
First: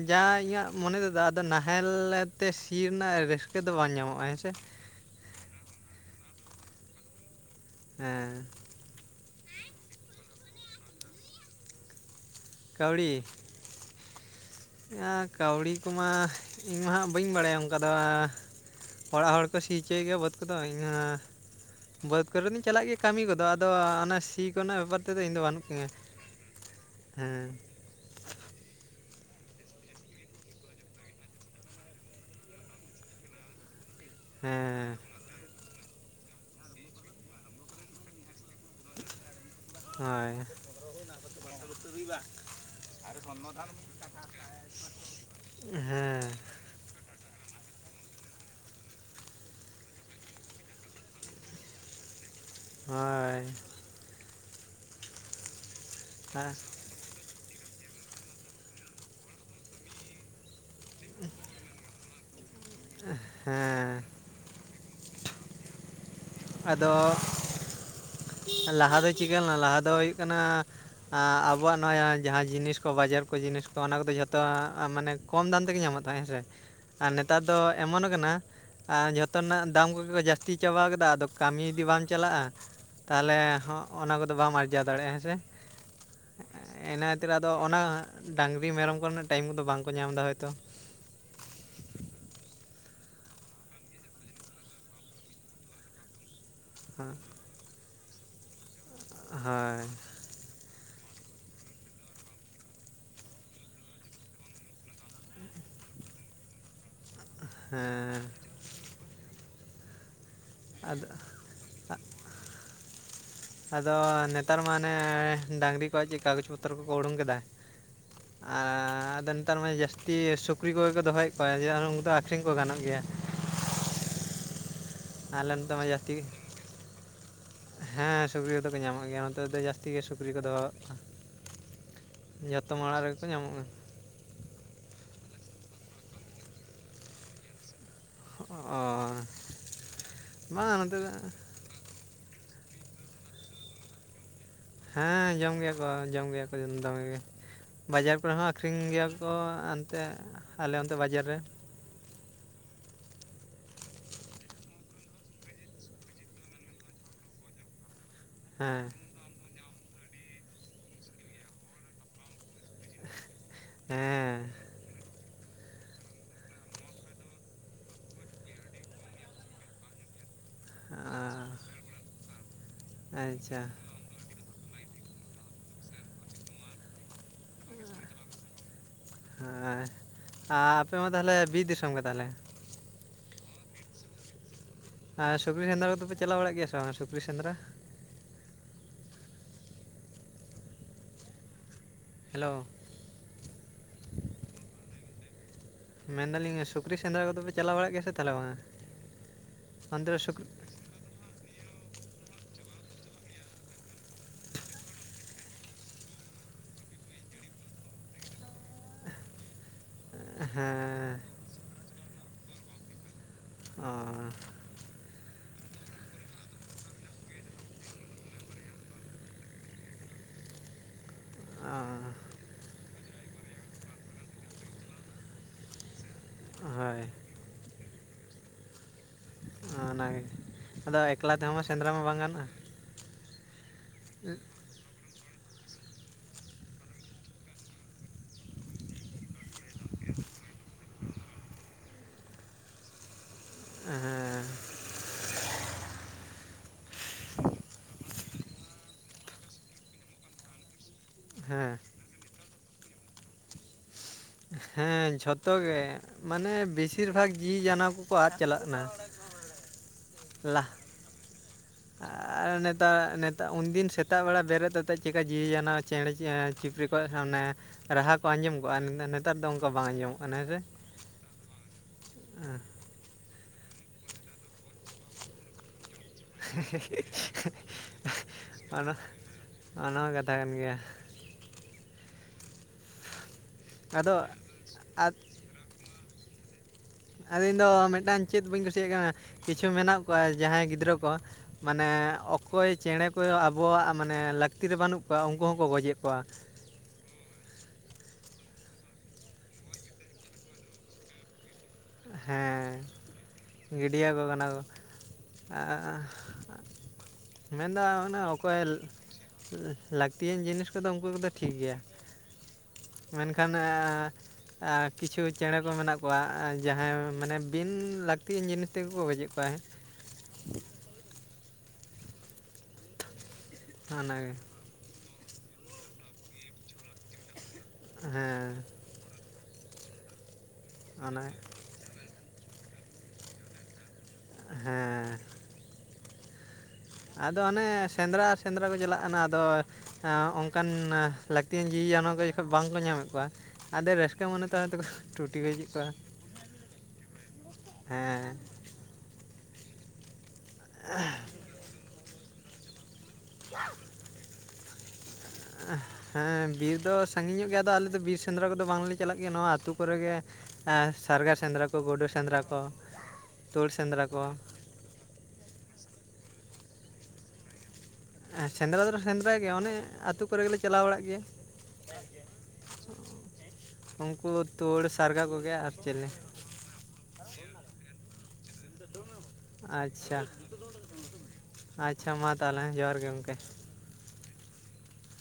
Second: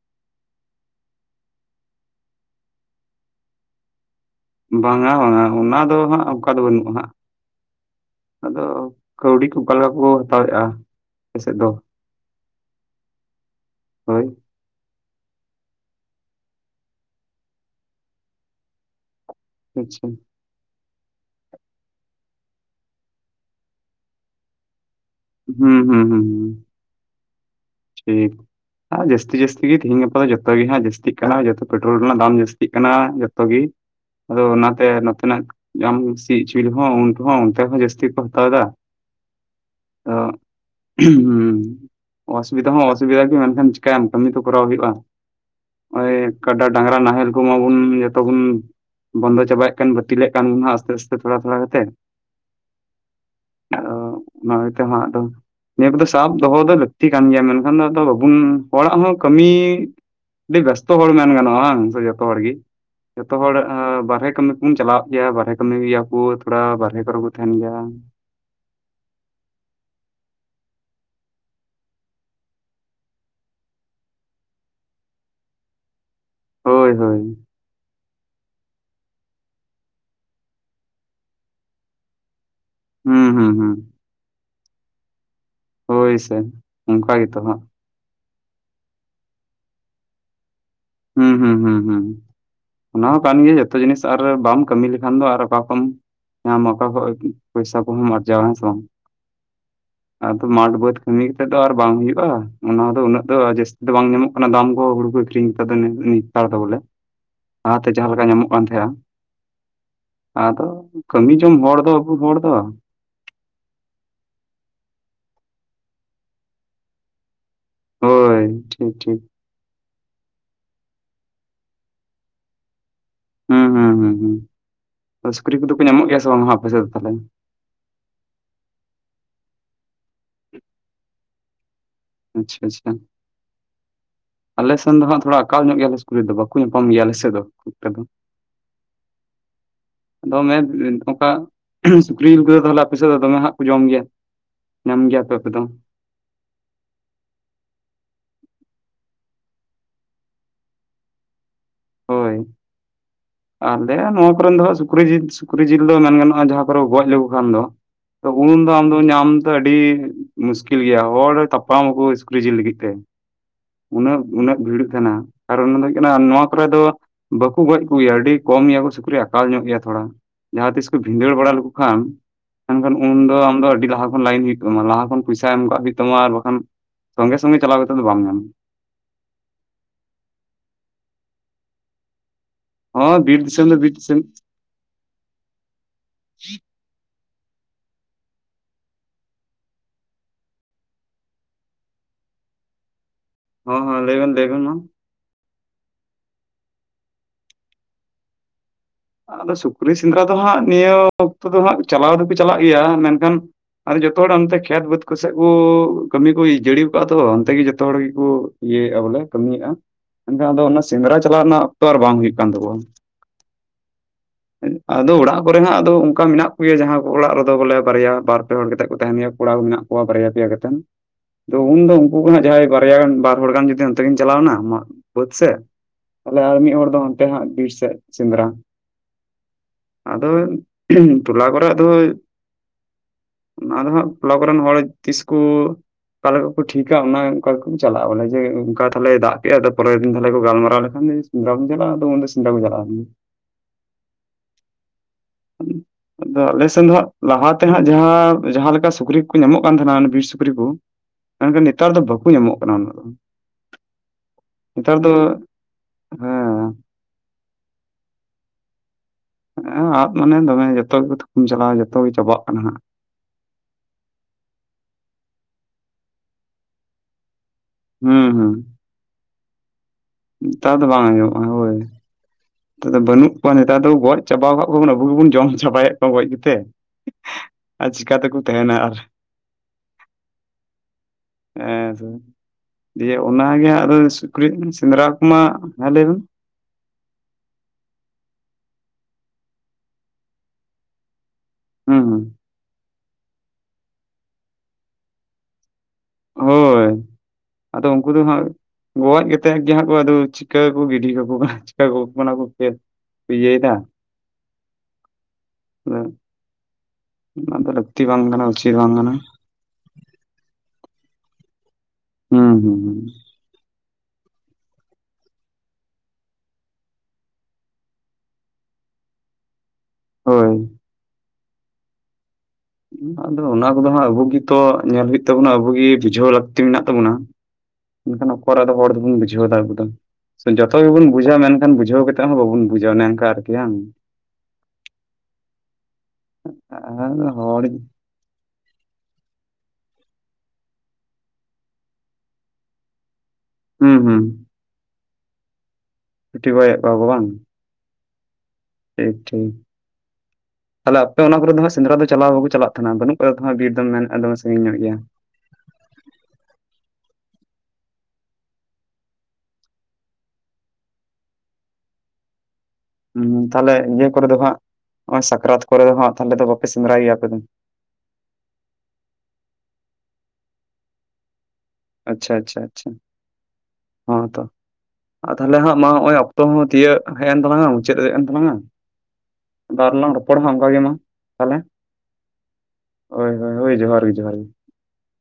ᱡᱟ ᱤᱧᱟᱹᱜ ᱢᱚᱱᱮ ᱮᱫᱟ ᱞᱮᱫᱟ ᱱᱟᱦᱮᱞ ᱛᱮ ᱥᱤ ᱨᱮᱱᱟᱜ ᱨᱟᱹᱥᱠᱟᱹ, ᱪᱮᱫ ᱦᱚᱸ ᱵᱟᱝ ᱧᱟᱢᱚᱜᱼᱟ ᱦᱮᱸ ᱥᱮ? ᱵᱟᱝᱟ ᱵᱟᱝᱟ ᱚᱱᱟ ᱫᱚ ᱦᱟᱸᱜ ᱚᱱᱠᱟ ᱫᱚ ᱵᱟᱹᱱᱩᱜᱼᱟ ᱦᱟᱸᱜ, ᱦᱮᱸ ᱟᱫᱚ ᱠᱟᱹᱣᱰᱤ ᱠᱚ ᱚᱠᱟ ᱞᱮᱠᱟ ᱠᱚ ᱦᱟᱛᱟᱣᱮᱜᱼᱟ ᱟᱯᱮ ᱥᱮᱫ ᱫᱚ? ᱠᱟᱹᱣᱲᱤ? ᱦᱳᱭ, ᱠᱟᱹᱣᱰᱤ ᱠᱚᱢᱟ ᱤᱧᱢᱟ ᱦᱟᱸᱜ ᱵᱟᱹᱧ ᱵᱟᱲᱟᱭᱟ ᱚᱱᱠᱟ ᱫᱚ ᱚᱲᱟᱜ ᱦᱚᱲ ᱠᱚ ᱥᱤ ᱦᱚᱪᱚᱭ ᱟᱪᱪᱷᱟ ᱜᱮ ᱵᱟᱹᱫᱽ ᱠᱚᱫᱚ ᱤᱧ ᱵᱟᱹᱫᱽ ᱠᱚᱨᱮ ᱫᱚᱧ ᱪᱟᱞᱟᱜ ᱜᱮᱭᱟ ᱠᱟᱹᱢᱤ ᱠᱚᱫᱚ ᱟᱫᱚ ᱚᱱᱟ ᱥᱤ ᱠᱚᱨᱮᱱᱟᱜ ᱵᱮᱯᱟᱨ ᱛᱮᱫᱚ ᱤᱧ ᱫᱚ ᱵᱟᱹᱱᱩᱜ ᱦᱩᱸ ᱛᱤᱧᱟᱹ ᱦᱩᱸ ᱦᱩᱸ ᱦᱩᱸ ᱦᱮᱸ ᱾ ᱴᱷᱤᱠ, ᱡᱟᱹᱥᱛᱤ ᱡᱟᱹᱥᱛᱤ ᱜᱮ ᱛᱤᱦᱮᱧ ᱜᱟᱯᱟ ᱫᱚ ᱡᱚᱛᱚ ᱜᱮ ᱦᱟᱸᱜ ᱡᱟᱹᱥᱛᱤᱜ ᱠᱟᱱᱟ ᱡᱚᱛᱚ ᱯᱮᱴᱨᱳᱞ ᱨᱮᱱᱟᱜ ᱫᱟᱢ ᱡᱟᱹᱥᱛᱤᱜ ᱠᱟᱱᱟ ᱡᱚᱛᱚ ᱜᱮ᱾ [inaudible] ᱟᱫᱚ ᱚᱱᱟᱛᱮ ᱱᱚᱛᱮᱱᱟᱜ ᱡᱟᱢ ᱥᱤ ᱦᱚᱪᱚᱭ ᱨᱮᱦᱚᱸ ᱩᱱ ᱛᱮᱦᱚᱸ ᱚᱱᱛᱮ ᱦᱚᱸ ᱡᱟᱹᱥᱛᱤ ᱠᱚ ᱦᱟᱛᱟᱣ ᱮᱫᱟ᱾ ᱟᱫᱚ ᱦᱳᱭ, ᱥᱩᱵᱤᱫᱷᱟ ᱦᱚᱸ ᱚᱥᱩᱵᱤᱫᱟ ᱜᱮ ᱢᱮᱱᱠᱷᱟᱱ ᱪᱤᱠᱟᱭᱟᱢ ᱠᱟᱹᱢᱤ ᱛᱚ ᱠᱚᱨᱟᱣ ᱦᱩᱭᱩᱜᱼᱟ, ᱦᱮᱸ ᱱᱚᱜᱚᱭ ᱠᱟᱰᱟ ᱰᱟᱝᱜᱨᱟ ᱱᱟᱦᱮᱞ ᱢᱟᱵᱚᱱ ᱡᱚᱛᱚ ᱵᱚᱱ ᱵᱚᱱᱫᱚ ᱪᱟᱵᱟᱭᱮᱜ ᱠᱟᱱ ᱵᱟᱹᱛᱤᱞ ᱮᱫ ᱠᱟᱱ ᱟᱥᱛᱮᱼᱟᱥᱛᱮ ᱛᱷᱚᱲᱟ ᱛᱷᱚᱲᱟ ᱠᱟᱛᱮ᱾ ᱦᱳᱭ ᱚᱱᱟ ᱜᱮ ᱟᱫᱚ ᱱᱤᱭᱟᱹ ᱠᱚᱫᱚ ᱥᱟᱵ ᱟ- ᱫᱚᱦᱚ ᱫᱚ ᱠᱟᱱ ᱜᱮᱭᱟ, ᱢᱮᱱᱠᱷᱟᱱ ᱫᱚ ᱟᱫᱚ ᱵᱟᱵᱚᱱ ᱦᱚᱲᱟᱜ ᱦᱚᱸ ᱠᱟᱹᱢᱤ ᱟᱹᱰᱤ ᱵᱮᱥᱛᱚ ᱦᱚᱲ ᱢᱮᱱ ᱜᱟᱱᱚᱜᱼᱟ ᱩᱱᱠᱩ ᱡᱚᱛᱚ ᱦᱚᱲ ᱜᱮ ᱡᱚᱛᱚ ᱦᱚᱲ ᱦᱮᱸ ᱵᱟᱨᱦᱮ ᱠᱟᱹᱢᱤ ᱠᱚ ᱪᱟᱞᱟᱜ ᱜᱮᱭᱟ ᱵᱟᱨᱦᱮ ᱠᱟᱹᱢᱤᱭ ᱜᱮᱭᱟ ᱠᱚ ᱛᱷᱚᱲᱟ ᱟᱫᱚ ᱵᱟᱨᱦᱮ ᱠᱚᱨᱮ ᱠᱚ ᱛᱟᱦᱮᱸᱱ ᱜᱮᱭᱟ᱾ ᱞᱟᱦᱟ ᱫᱚ ᱪᱤᱠᱟᱹ ᱞᱮᱱᱟ ᱞᱟᱦᱟ ᱫᱚ ᱦᱩᱭᱩᱜ ᱠᱟᱱᱟ, ᱟᱵᱚᱣᱟᱜ ᱱᱚᱣᱟ ᱡᱟᱦᱟᱸ ᱡᱤᱱᱤᱥ ᱠᱚ ᱵᱟᱡᱟᱨ ᱠᱚ ᱡᱤᱱᱤᱥ ᱠᱚ ᱚᱱᱟ ᱠᱚᱫᱚ ᱡᱷᱚᱛᱚ ᱢᱟᱱᱮ ᱠᱚᱢ ᱫᱟᱢ ᱛᱮᱜᱮ ᱧᱟᱢᱚᱜ ᱛᱟᱦᱮᱸ ᱦᱮᱸ ᱥᱮ᱾ ᱦᱳᱭ ᱟᱨ ᱦᱳᱭ ᱱᱮᱛᱟᱨ ᱫᱚ ᱮᱢᱚᱱ ᱠᱟᱱᱟ ᱟᱨ ᱡᱷᱚᱛᱚ ᱨᱮᱱᱟᱜ ᱫᱟᱢ ᱠᱚᱜᱮ ᱠᱚ ᱡᱟᱹᱥᱛᱤ ᱪᱟᱵᱟ ᱠᱮᱫᱟ ᱟᱫᱚ ᱠᱟᱹᱢᱤ ᱡᱩᱫᱤ ᱵᱟᱢ ᱪᱟᱞᱟᱜᱼᱟ ᱦᱩᱸ ᱛᱟᱦᱮᱞᱮ ᱦᱩᱸ ᱦᱩᱸ ᱦᱚᱸ ᱚᱱᱟ ᱠᱚᱫᱚ ᱵᱟᱢ ᱟᱨᱡᱟᱣ ᱫᱟᱲᱮᱭᱟᱜᱼᱟ ᱦᱮᱸ ᱥᱮ, ᱦᱳᱭ ᱥᱮ ᱤᱱᱟᱹ ᱚᱱᱠᱟ ᱠᱷᱟᱹᱛᱤᱨ ᱜᱮᱛᱚ ᱟᱫᱚ ᱦᱟᱸᱜ ᱚᱱᱟ ᱰᱟᱝᱜᱨᱤ ᱢᱮᱨᱚᱢ ᱠᱚᱨᱮᱱᱟᱜ ᱴᱟᱭᱤᱢ ᱠᱚᱫᱚ ᱵᱟᱝᱠᱚ ᱧᱟᱢ ᱮᱫᱟ ᱦᱚᱭᱛᱚ᱾ ᱦᱩᱸ, ᱦᱩᱸ, ᱦᱩᱸ, ᱦᱩᱸ, ᱚᱱᱟ ᱦᱚᱸ ᱠᱟᱱ ᱜᱮᱭᱟ ᱡᱚᱛᱚ ᱡᱤᱱᱤᱥ ᱟᱨ ᱵᱟᱢ ᱠᱟᱹᱢᱤ ᱞᱮᱠᱷᱟᱱ ᱫᱚ ᱟᱨ ᱚᱠᱟ ᱠᱚᱢ ᱧᱟᱢᱟ ᱚᱠᱟ ᱠᱷᱚᱱ ᱯᱩᱭᱥᱟ ᱠᱚᱦᱚᱸ ᱚᱨᱡᱟᱣᱟ ᱦᱮᱸ‌ᱥᱮ ᱵᱟᱝ᱾ ᱦᱳᱭ, ᱟᱫᱚ ᱢᱟᱴᱷ ᱵᱟᱹᱫᱽ ᱠᱟᱹᱢᱤ ᱠᱟᱛᱮᱫ ᱫᱚ ᱟᱨ ᱵᱟᱝ ᱦᱩᱭᱩᱜᱼᱟ ᱚᱱᱟ ᱫᱚ ᱩᱱᱟᱹᱜ ᱫᱚ ᱡᱟᱹᱥᱛᱤ ᱫᱚ ᱵᱟᱝ ᱧᱟᱢᱚᱜ ᱠᱟᱱᱟ ᱫᱟᱢ ᱠᱚ ᱦᱩᱲᱩ ᱟᱹᱠᱷᱨᱤᱧ ᱱᱮᱛᱟᱨ ᱫᱚ ᱵᱚᱞᱮ ᱞᱟᱦᱟᱛᱮ ᱡᱟᱦᱟᱸ ᱦᱮᱸ ᱞᱮᱠᱟ ᱧᱟᱢᱚᱜ ᱠᱟᱱ ᱛᱟᱦᱮᱸᱟ᱾ ᱟᱫᱚ ᱠᱟᱹᱢᱤ ᱡᱚᱝ ᱦᱚᱲ ᱫᱚ ᱟᱵᱚ ᱦᱚᱲ ᱫᱚ, ᱟᱫᱚ ᱱᱮᱛᱟᱨ ᱢᱟ ᱟᱱᱮ ᱰᱟᱝᱨᱤ ᱠᱚᱣᱟᱜ ᱪᱮᱫ ᱠᱟᱜᱚᱡᱽ ᱯᱚᱛᱨᱚ ᱠᱚᱠᱚ ᱳᱰᱚᱠ ᱠᱮᱫᱟ, ᱦᱳᱭ ᱟ ᱴᱷᱤᱠ ᱴᱷᱤᱠ ᱟ [unintelligible] ᱛᱟᱨᱢᱟᱱᱮ ᱡᱟᱹᱥᱛᱤ ᱥᱩᱠᱨᱤ ᱠᱚᱜᱮ ᱠᱚ ᱫᱚᱦᱚᱭᱮᱫ ᱠᱚᱣᱟ ᱡᱮ ᱩᱱᱠᱩ ᱫᱚ ᱟᱠᱷᱨᱤᱧ ᱠᱚ ᱜᱟᱱᱚᱜ ᱜᱮᱭᱟ᱾ ᱦᱩᱸ, ᱦᱩᱸ, ᱦᱩᱸ, ᱦᱩᱸ, ᱟᱫᱚ ᱟᱞᱮ ᱥᱩᱠᱨᱤ ᱠᱚᱫᱚ ᱱᱚᱛᱮ ᱠᱚ ᱢᱟ ᱧᱟᱢᱚᱜ ᱡᱟᱹᱥᱛᱤ ᱜᱮᱭᱟ ᱥᱮ ᱵᱟᱝ ᱟ ᱟᱯᱮ ᱥᱮᱫ ᱫᱚ ᱛᱟᱦᱚᱞᱮ? ᱦᱮᱸ ᱥᱩᱠᱨᱤ ᱠᱚᱫᱚ ᱠᱚ ᱧᱟᱢᱚᱜ ᱜᱮᱭᱟ ᱱᱚᱛᱮ ᱫᱚ ᱡᱟᱹᱥᱛᱤ ᱜᱮ ᱥᱩᱠᱨᱤ ᱠᱚ ᱫᱚ ᱟᱪᱪᱷᱟ ᱡᱚᱛᱚ ᱟᱪᱪᱷᱟ ᱚᱲᱟᱜ ᱨᱮᱜᱮ ᱧᱟᱢᱚᱜᱼᱟ ᱟᱞᱮᱥᱮᱱ ᱫᱚ ᱦᱟᱸᱜ ᱛᱚᱲᱟ ᱟᱠᱟᱞ ᱧᱚᱜ ᱜᱮᱭᱟᱞᱮ ᱥᱩᱠᱨᱤ ᱫᱚ ᱵᱟᱠᱩ ᱧᱟᱯᱟᱢ ᱜᱮᱭᱟ ᱟᱞᱮᱥᱮᱜ ᱫᱚ [unintelligible] [unintelligible] ᱫᱚᱢᱮ ᱵᱟᱝ ᱱᱚᱛᱮ [unintelligible] ᱫᱚ ᱱᱚᱝᱠᱟ ᱥᱩᱠᱨᱤ ᱡᱤᱞ ᱠᱩᱫᱚ ᱛᱟᱞᱦᱮ ᱟᱯᱮ ᱥᱮᱜ ᱫᱚ ᱫᱚᱢᱮ ᱦᱟᱸᱜ ᱠᱩ ᱡᱚᱢ ᱜᱮᱭᱟ᱾ ᱧᱟᱢ ᱜᱮᱭᱟ ᱦᱮᱸ ᱯᱮ ᱟᱯᱮ ᱡᱚᱢ ᱫᱚ ᱜᱮᱭᱟ ᱠᱚ ᱡᱚᱢ ᱜᱮᱭᱟ ᱠᱚ ᱫᱚᱢᱮ ᱜᱮ᱾ ᱵᱟᱡᱟᱨ ᱠᱚᱨᱮ ᱦᱚᱸ ᱟᱹᱠᱷᱨᱤᱧ ᱜᱮᱭᱟ ᱠᱚ ᱟᱱᱛᱮ ᱟᱞᱮ ᱚᱱᱛᱮ ᱵᱟᱡᱟᱨ ᱨᱮ᱾ ᱦᱳᱭ ᱟᱞᱮ ᱱᱚᱣᱟ ᱠᱚᱨᱮᱱ ᱫᱚᱦᱟᱸ ᱥᱩᱠᱨᱤ ᱡᱤᱞ ᱥᱩᱠ ᱥᱩᱠᱨᱤ ᱡᱤᱞ ᱫᱚ ᱢᱮᱱ ᱜᱟᱱᱚᱜᱼᱟ ᱡᱟᱦᱟᱸ ᱠᱚᱨᱮ ᱠᱩ ᱜᱚᱡ ᱞᱤᱠᱩ ᱠᱷᱟᱱ ᱫᱚ ᱛᱚ ᱩᱱ ᱫᱚ ᱟᱢ ᱦᱮᱸ ᱫᱚᱢ ᱧᱟᱢ ᱫᱚ ᱟᱹᱰᱤ ᱢᱩᱥᱠᱤᱞ ᱜᱮᱭᱟ ᱦᱚᱲ ᱛᱟᱯᱟᱢᱟᱠᱩ ᱥ ᱥᱩᱠᱨᱤ ᱡᱤᱞ ᱞᱟᱹᱜᱤᱜ ᱛᱮ ᱩᱱᱟᱹᱜ ᱦᱮᱸ ᱩᱱᱟᱹᱜ ᱵᱷᱤᱲᱤᱜ ᱛᱟᱦᱮᱱᱟ ᱟᱨ ᱚᱱᱟ ᱫᱚ ᱦᱩᱭᱩᱜ ᱠᱟᱱᱟ ᱱᱚᱣᱟ ᱠᱚᱨᱟᱭ ᱫᱚ ᱵᱟᱠᱩ ᱜᱚᱡ ᱠᱚᱜᱮᱭᱟ ᱟᱹᱰᱤ ᱠᱚᱢ ᱜᱮᱭᱟ ᱠᱩ ᱥᱩᱠᱨᱤ ᱟᱠᱟᱞ ᱧᱚᱸᱜ ᱜᱮᱭᱟ ᱛᱷᱚᱲᱟ᱾ ᱡᱟᱦᱟᱸ ᱛᱤᱥ ᱠᱩ ᱵᱷᱤᱸᱫᱟᱹᱲ ᱵᱟᱲᱟ ᱞᱤᱠᱩ ᱠᱷᱟᱱ ᱢᱮᱱᱠᱷᱟᱱ ᱩᱱᱫᱚ ᱟᱢ ᱟᱪᱪᱷᱟ ᱫᱚ ᱟᱹᱰᱤ ᱞᱟᱦᱟ ᱠᱷᱚᱱ ᱞᱟᱭᱤᱱ ᱦᱩᱭᱩᱜ ᱞᱟᱦᱟ ᱠᱷᱚᱱ ᱯᱚᱭᱥᱟ ᱮᱢ ᱠᱟᱜ ᱦᱩᱭ ᱛᱟᱢᱟ ᱟᱨ ᱵᱟᱠᱷᱟᱱ ᱥᱚᱸᱜᱮ ᱥᱚᱸᱜᱮ ᱪᱟᱞᱟᱣ ᱠᱟᱛᱮᱜ ᱫᱚ ᱵᱟᱢ ᱧᱟᱢᱼᱟ᱾ ᱦᱮᱸ ᱟᱯᱮ ᱟᱯᱮᱦᱚᱸ ᱛᱟᱦᱞᱮ ᱵᱤᱨ ᱫᱤᱥᱚᱢ ᱠᱜᱮ ᱛᱟᱞᱦᱮ ᱦᱚᱸ ᱵᱤᱨ ᱫᱤᱥᱟ. ᱢ ᱫᱚ ᱵᱤᱨ ᱫᱤᱥᱟᱹᱢ᱾ ᱟᱨ ᱥᱩᱠᱨᱤ ᱥᱮᱸᱱᱫᱟ ᱠᱚᱫᱚᱯᱮ ᱪᱟᱞᱟᱣ ᱵᱟᱲᱟᱜ ᱜᱮᱭᱟ ᱥᱮ ᱵᱟᱝ ᱥᱩᱠᱨᱤ ᱥᱮᱸᱫᱽᱨᱟ? ᱦᱮᱞᱳ ᱦᱚᱸ ᱦᱚᱸ ᱞᱟᱹᱭ ᱵᱮᱱ ᱞᱟᱹᱭ ᱵᱮᱱ ᱢᱟ ᱢᱮᱱᱫᱟᱞᱤᱝ ᱥᱩᱠᱨᱤ ᱥᱮᱸᱫᱽᱨᱟ ᱠᱚᱫᱚ ᱯᱮ ᱪᱟᱞᱟᱣ ᱵᱟᱲᱟᱜ ᱜᱮᱭᱟ ᱥᱮ ᱛᱟᱞᱦᱮ ᱵᱟᱝ? ᱟᱸᱜᱫᱚ ᱥᱩᱠᱨᱤ ᱥᱮᱸᱫᱽᱨᱟ ᱫᱚ ᱦᱟᱸᱜ ᱱᱤᱭᱟᱹ ᱚᱠᱛᱚ ᱫᱚ ᱦᱟᱸᱜ ᱪᱟᱞᱟᱣ ᱫᱩᱠᱩ ᱪᱟᱞᱟᱜ ᱜᱮᱭᱟ ᱢᱮᱱᱠᱷᱟᱱ ᱟᱫᱚ ᱡᱚᱛᱚᱦᱚᱲ ᱚᱱᱛᱮ ᱠᱷᱮᱛ ᱵᱟᱹᱛ ᱠᱚᱥᱮᱜ ᱠᱩ ᱠᱟᱹᱢᱤ ᱠᱩᱭ ᱡᱟᱹᱲᱤ ᱟᱠᱟᱜᱼᱟ ᱛᱚᱦᱚ ᱚᱱᱛᱮ ᱜᱤ ᱡᱚᱛᱚ ᱦᱚᱲ ᱜᱤᱠᱩ ᱤᱭᱟᱹ ᱭᱮᱜᱼᱟ ᱵᱚᱞᱮ ᱠᱟᱹᱢᱤᱭᱮᱜᱼᱟ᱾ ᱢᱮᱱᱠᱷᱟᱱ ᱟᱫᱚ ᱚᱱᱟ ᱥᱮᱸᱫᱽᱨᱟ ᱦᱮᱸ ᱪᱟᱞᱟᱜ ᱨᱮᱱᱟᱜ ᱚᱠᱛᱚ ᱟᱨ ᱵᱟᱝ ᱦᱩᱭᱩᱜ ᱠᱟᱱ ᱛᱟᱠᱚᱣᱟ ᱾ ᱚᱸᱻ ᱟᱫᱚ ᱚᱲᱟᱜ ᱠᱚᱨᱮᱦᱟᱜ ᱟᱫᱚ ᱚᱱᱠᱟ ᱢᱮᱱᱟᱜ ᱠᱩᱭᱮᱭᱟ ᱡᱟᱦᱟᱸ ᱠᱚ ᱚᱲᱟᱜ ᱨᱮᱫᱚ ᱵᱚᱞᱮ ᱵᱟᱨᱭᱟ ᱵᱟᱨ ᱯᱮ ᱦᱚᱲ ᱠᱟᱛᱮᱜ ᱠᱚ ᱛᱟᱦᱮᱱ ᱜᱮᱭᱟ ᱠᱚᱲᱟ ᱦᱚ ᱢᱮᱱᱟᱜ ᱠᱚᱣᱟ ᱵᱟᱨᱭᱟ ᱯᱮᱭᱟ ᱠᱟᱛᱮᱱ᱾ ᱩᱱ ᱫᱚ ᱩᱱᱠᱩ ᱚ ᱠᱚ ᱦᱟᱸᱜ ᱡᱟᱦᱟᱸᱭ ᱵᱟᱨᱭᱟ ᱜᱟᱱ ᱵᱟᱨ ᱦᱚᱲ ᱜᱟᱱ ᱡᱩᱫᱤ ᱚᱱᱛᱮ ᱠᱤᱱ ᱪᱟᱞᱟᱣᱱᱟ ᱢᱟᱜ ᱵᱟᱹᱫ ᱥᱮᱜ ᱛᱟᱦᱞᱮ ᱟᱨ ᱢᱤᱫ ᱦᱚᱲ ᱫᱚ ᱦᱳᱭ ᱦᱟᱱᱛᱮ ᱦᱟᱸᱜ ᱵᱤᱨ ᱥᱮᱫ ᱥᱮᱸᱫᱽᱨᱟ᱾ ᱚᱱᱟᱜᱮ ᱟᱫᱚᱭ ᱟᱫᱚ ᱮᱠᱞᱟ ᱴᱚᱞᱟ ᱛᱮᱦᱚᱸ ᱢᱟ ᱠᱚᱨᱮ ᱥᱮᱸᱫᱽᱨᱟ ᱢᱟ ᱫᱳᱦᱳᱭ ᱵᱟᱝ ᱜᱟᱱᱚᱜᱼᱟ ᱚᱱᱟ ᱫᱚ ᱦᱟᱸᱜ ᱴᱚᱞᱟ ᱠᱚᱨᱮᱱ ᱦᱚᱲ ᱛᱤᱥ ᱠᱩ ᱚᱠᱟᱞᱮᱠᱟ ᱠᱩ ᱴᱷᱤᱠᱟ ᱚᱱᱟ ᱚᱠᱟᱠᱩᱠᱩ ᱪᱟᱞᱟᱜᱼᱟ ᱵᱚᱞᱮ ᱡᱮ ᱚᱱᱠᱟ ᱛᱟᱞᱮ ᱫᱟᱜ ᱠᱮᱜᱼᱟᱭ ᱛᱟᱯᱚᱨᱮ‌ ᱫᱤᱱ ᱛᱟᱞᱮ ᱠᱩ ᱜᱟᱞᱢᱟᱨᱟᱣ ᱞᱮᱠᱷᱟᱱ [unintelligible] [unintelligible] ᱪᱟᱞᱟᱜ-ᱟ [unintelligible] ᱦᱮᱸ [unintelligible] ᱟᱫᱚ ᱟᱞᱮᱥᱮᱱ ᱫᱚ ᱦᱟᱸᱜ ᱞᱟᱦᱟᱛᱮᱦᱟᱸᱜ ᱡᱟᱦᱟᱸ ᱡᱟᱦᱟᱸᱞᱮᱠᱟ ᱥᱩᱠᱨᱤ ᱠᱩᱠᱩ ᱧᱟᱢᱚᱜ ᱠᱟᱱ ᱛᱟᱦᱮᱱᱟᱵᱤᱨ ᱥᱩᱠᱨᱤ ᱠᱩ [inaudible] ᱢᱮᱱᱠᱷᱟᱱ ᱱᱮᱛᱟᱨ ᱫᱚ ᱵᱟᱠᱩ ᱧᱟᱢᱚᱜ ᱠᱟᱱᱟ ᱩᱱᱟᱜ ᱫᱚ᱾ ᱱᱮᱛᱟᱨ ᱫᱚ ᱦᱮᱸ ᱡᱷᱚᱛᱚ ᱜᱮ ᱢᱟᱱᱮ ᱦᱮᱸ ᱵᱤᱥᱤᱨ ᱵᱷᱟᱜᱤ ᱡᱤᱣᱤ ᱡᱟᱱᱟ ᱠᱚᱠᱚ ᱟᱫ ᱪᱟᱞᱟᱜ ᱠᱟᱱᱟ᱾ ᱦᱮᱸ ᱟᱫ ᱢᱟᱱᱮ ᱫᱚᱢᱮ ᱞᱟᱦᱟ ᱡᱚᱛᱚ ᱜᱮᱠᱚ ᱛᱷᱩᱠᱩᱢ ᱪᱟᱞᱟᱣ [unintelligible] [unintelligible] ᱱᱮᱛᱟᱨ ᱱᱮᱛ ᱩᱱᱫᱤᱱ ᱥᱮᱛᱟᱜ ᱵᱮᱲᱟ ᱵᱮᱨᱮᱜ ᱟᱛᱮᱫ ᱪᱤᱠᱟ ᱡᱤᱣᱤ ᱡᱟᱱᱟᱣ ᱪᱮᱬᱮ ᱪᱮᱬᱮ ᱪᱤᱯᱨᱩ ᱠᱚᱣᱟᱜ ᱥᱟᱢᱱᱮ ᱨᱟᱦᱟ ᱠᱚ ᱦᱩᱸ ᱟᱸᱡᱚᱢ ᱠᱚᱜᱼᱟ ᱱᱮ ᱱᱮᱛᱟᱨ ᱫᱚ ᱚᱱᱠᱟ ᱵᱟᱝ ᱟᱸᱡᱚᱢᱚᱜ ᱠᱟᱱᱟ ᱦᱮᱸᱥᱮ ᱱᱮᱛᱟ ᱫᱚ ᱵᱟᱝ ᱟᱸᱡᱚᱢᱚᱜ ᱠᱟᱱᱟ ᱦᱳᱭ᱾ [unintelligible] ᱱᱮᱛᱟᱨ ᱫᱚ ᱵᱟᱹᱱᱩᱜ ᱠᱚᱣᱟ ᱱᱮᱛᱟᱨ ᱫᱚ ᱜᱚᱡ ᱪᱟᱵᱟ ᱟᱠᱟᱜ ᱠᱩᱣᱟ ᱵᱚᱱ ᱟᱵᱩ ᱜᱮᱵᱩᱱ ᱡᱚᱢ ᱪᱟᱵᱟᱭᱮᱜ ᱜᱚᱡ ᱠᱮᱛᱮ ᱟᱨ ᱪᱤᱠᱟ ᱛᱮᱠᱚ ᱛᱟᱦᱮᱱᱟ ᱟᱨ᱾ ᱚᱱᱟ ᱚᱱᱟ ᱢᱟ ᱠᱟᱛᱟ ᱠᱟᱱ ᱜᱮᱭᱟ᱾ ᱦᱮᱸ [unintelligible] ᱫᱤᱭᱟ. ᱚᱱᱟ ᱜᱮᱦᱟᱸᱜ ᱟᱫᱚ ᱥᱩᱠᱨᱤ ᱥᱮᱸᱫᱽᱨᱟ ᱠᱩᱢᱟ ᱦᱮᱸ ᱞᱟᱹᱭ ᱢᱮ᱾ ᱟᱞᱤᱧ ᱫᱚ ᱢᱤᱜᱴᱟᱝ ᱪᱮᱫ ᱵᱟᱹᱧ ᱠᱩᱥᱤᱭᱟᱜ ᱠᱟᱱᱟ ᱠᱤᱪᱷᱩ ᱢᱮᱱᱟᱜ ᱠᱚᱣᱟ ᱡᱟᱦᱟᱸᱭ ᱜᱤᱫᱽᱨᱟᱹ ᱠᱚ ᱢᱟᱱᱮ ᱦᱩᱸ ᱚᱠᱚᱭ ᱪᱮᱬᱮ ᱠᱚ ᱟᱵᱚᱣᱟᱜ ᱢᱟᱱᱮ ᱞᱟᱹᱠᱛᱤᱨᱮ ᱵᱟᱹᱱᱩᱜ ᱠᱚᱣᱟ ᱩᱱᱠᱩ ᱦᱚᱸᱠᱚ ᱜᱚᱡᱮᱫ ᱠᱚᱣᱟ᱾ ᱦᱳᱭ᱾ ᱟᱫᱚ ᱩᱱᱠᱩ ᱫᱚ ᱦᱟᱸᱜ ᱜᱚᱡ ᱠᱟᱛᱮᱫ ᱜᱮ ᱦᱟᱸᱜ ᱟᱫᱚ ᱪᱤᱠᱟᱹ ᱠᱚ ᱜᱤᱰᱤ ᱠᱟᱠᱚᱣᱟ᱾ ᱦᱮᱸ ᱜᱤᱰᱤᱭᱟ ᱠᱚ ᱠᱟᱱᱟ ᱠᱚ᱾ ᱚᱱᱟ ᱫᱚ ᱢᱮᱱᱫᱟ ᱞᱟᱹᱠᱛᱤ ᱚᱱᱟ ᱵᱟᱝ ᱠᱟᱱᱟ ᱚᱠᱚᱭ ᱩᱪᱤᱛ ᱵᱟᱝ ᱠᱟᱱᱟ ᱞᱟᱹᱠᱛᱤᱭᱟᱱ ᱡᱤᱱᱤᱥ ᱠᱚᱫᱚ ᱩᱱᱠᱩ ᱠᱚᱫᱚ ᱴᱷᱤᱠ ᱜᱮᱭᱟ ᱦᱩᱸ ᱦᱩᱸ ᱢᱮᱱ ᱠᱷᱟᱱ ᱮ ᱠᱤᱪᱷᱩ ᱪᱮᱬᱮ ᱠᱚ ᱢᱮᱱᱟᱜ ᱠᱚᱣᱟ, ᱡᱟᱦᱟᱸᱭ ᱢᱟᱱᱮ ᱵᱤᱱ ᱞᱟᱹᱠᱛᱤᱭᱟᱱ ᱡᱤᱱᱤᱥ ᱛᱮᱜᱮ ᱠᱚ ᱜᱚᱡᱮᱫ ᱠᱚᱣᱟ ᱦᱮᱸ᱾ ᱦᱳᱭ ᱟᱫᱚ ᱚᱱᱟ ᱠᱚᱫᱚ ᱦᱟᱸᱜ ᱟᱵᱚ ᱚᱱᱟᱜᱮ ᱜᱮᱛᱚ ᱧᱮᱞ ᱦᱩᱭᱩᱜ ᱛᱟᱵᱚᱱᱟ ᱟᱵᱩ ᱜᱮ ᱵᱩᱡᱷᱟᱹᱣ ᱞᱟᱹᱠᱛᱤ ᱢᱮᱱᱟᱜ ᱛᱟᱵᱚᱱᱟ᱾ ᱢᱮᱱᱠᱷᱟᱱ ᱚᱠᱚᱨ ᱦᱮᱸ ᱟᱫᱚ ᱦᱚᱲ ᱫᱚᱵᱚᱱ ᱵᱩᱡᱷᱟᱹᱣ ᱫᱟ ᱟᱵᱚ ᱫᱚ ᱡᱚᱛᱚ ᱜᱮᱵᱚᱱ ᱚᱱᱟ ᱵᱩᱡᱷᱟᱹᱣᱟ ᱢᱮᱱ ᱮᱱᱠᱷᱟᱱ ᱵᱩᱡᱷᱟᱹᱣ ᱠᱟᱛᱮᱫ ᱦᱚᱸ ᱵᱟᱵᱚᱱ ᱵᱩᱡᱟ ᱚᱱᱮ ᱚᱝᱠᱟ ᱟᱨᱠᱤ ᱦᱟᱝ? ᱦᱮᱸ᱾ [unintelligible] ᱟᱫᱚ ᱦᱚᱲ ᱚᱱᱮ ᱥᱮᱸᱫᱽᱨᱟ ᱟᱨ ᱥᱮᱸᱫᱽᱨᱟ ᱠᱚ ᱪᱟᱞᱟᱜ ᱠᱟᱱᱟ ᱟᱫᱚ ᱦᱮᱸ ᱚᱱᱠᱟᱱ ᱞᱟᱹᱠᱛᱤᱭᱟᱱ ᱡᱤᱣᱤ ᱟᱱ ᱚᱱᱟ ᱠᱚ ᱡᱚᱠᱷᱚᱱ ᱵᱟᱝᱠᱚ ᱧᱟᱢᱮᱫ ᱠᱚᱣᱟ ᱟᱰᱤ ᱦᱩᱸ ᱦᱩᱸ ᱨᱟᱹᱥᱠᱟᱹ ᱢᱚᱱᱮᱛᱮ ᱦᱚᱭᱛᱚᱠᱚ ᱴᱩᱴᱤ ᱜᱚᱡ ᱠᱚᱣᱟ᱾ ᱴᱩᱴᱤ ᱜᱚᱡ ᱮᱫ ᱠᱚᱣᱟ ᱠᱚ ᱵᱟᱝ? ᱦᱮᱸ ᱴᱷᱤᱠ ᱴᱷᱤᱠ ᱛᱟᱦᱞᱮ ᱟᱯᱮ ᱚᱱᱟ ᱠᱚᱨᱮᱫ ᱫᱚ ᱦᱟᱜ ᱥᱮᱸᱫᱽᱨᱟ ᱫᱚ ᱪᱟᱞᱟᱣ ᱵᱟᱠᱚ ᱪᱟᱞᱟᱜ ᱵᱟᱹᱱᱩᱜ ᱠᱟᱫᱟᱜ ᱛᱚ ᱵᱤᱨ ᱫᱚᱢ ᱢᱮᱱ ᱮᱫ ᱟ ᱫᱚᱢᱮ ᱥᱟᱺᱜᱤᱧ ᱧᱚᱜ ᱜᱮᱭᱟ᱾ [unintelligible] ᱦᱮᱸ ᱵᱤᱨ ᱫᱚ ᱥᱟᱺᱜᱤᱧ ᱧᱚᱜ ᱜᱮᱭᱟ ᱟᱫᱚ ᱟᱞᱮ ᱫᱚ ᱵᱤᱨ ᱥᱮᱸᱫᱽᱨᱟ ᱠᱚᱫᱚ ᱵᱟᱝᱞᱮ ᱪᱟᱞᱟᱜ ᱜᱮᱭᱟ ᱱᱚᱣᱟ ᱟᱹᱛᱩ ᱠᱚᱨᱮ ᱜᱮ ᱮᱸ ᱥᱟᱨᱜᱟᱨ ᱥᱮᱸᱫᱽᱨᱟ ᱠᱚ ᱜᱳᱰᱳ ᱥᱮᱸᱫᱽᱨᱟ ᱠᱚ ᱦᱩᱸ ᱛᱩᱲ ᱛᱟᱦᱞᱮ ᱥᱮᱸᱫᱽᱨᱟ ᱤᱭᱟᱹ ᱠᱚᱨᱮ ᱠᱚ ᱫᱚ ᱦᱟᱸᱜ ᱱᱚᱜᱼᱚᱭ ᱥᱟᱠᱨᱟᱛ ᱠᱚᱨᱮ ᱫᱚ ᱦᱟᱸᱜ ᱛᱟᱦᱚᱞᱮ ᱫᱚ ᱵᱟᱯᱮ ᱥᱮᱸᱫᱽᱨᱟᱭ ᱜᱮᱭᱟ ᱟᱯᱮ ᱫᱚ? ᱦᱮ ᱥᱮᱸᱫᱽᱨᱟ ᱫᱚᱞ ᱥᱮᱸᱫᱽᱨᱟ ᱜᱮᱭᱟ ᱚᱱᱮ ᱟᱹᱛᱩ ᱠᱚᱨᱮ ᱜᱮᱞᱮ ᱪᱟᱞᱟᱣ ᱵᱟᱲᱟᱜ ᱜᱮᱭᱟ᱾ ᱟᱪᱪᱷᱟ ᱟᱪᱪᱷᱟ ᱟᱪᱪᱷᱟ ᱦᱚᱸ ᱩᱱᱠᱩ ᱛᱚ ᱛᱩᱲ ᱥᱟᱨᱜᱟ ᱠᱚᱜᱮ ᱛᱟᱦᱚᱞᱮ ᱟᱨ ᱦᱟᱸᱜ ᱢᱟ ᱪᱮᱞᱮ? ᱱᱚᱜᱼᱚᱭ ᱚᱠᱛᱚ ᱦᱚᱸ ᱛᱤᱭᱟᱹᱜ ᱦᱮᱡ ᱮᱱ ᱛᱟᱞᱟᱝᱼᱟ ᱢᱩᱪᱟᱹᱫ ᱦᱮᱡ ᱮᱱ ᱛᱟᱞᱟᱝᱼᱟ ᱟᱪᱪᱷᱟ ᱜᱮ ᱢᱟ ᱛᱟᱦᱚᱞᱮ ᱟᱪᱪᱷᱟ ᱢᱟ ᱛᱟᱦᱚᱞᱮ ᱡᱚᱦᱟᱨ ᱜᱮ ᱦᱳᱭ ᱜᱚᱝᱠᱮ᱾ ᱦᱳᱭ ᱦᱳᱭ ᱡᱚᱦᱟᱨ ᱜᱮ ᱡᱚᱦᱟᱨ ᱜᱮ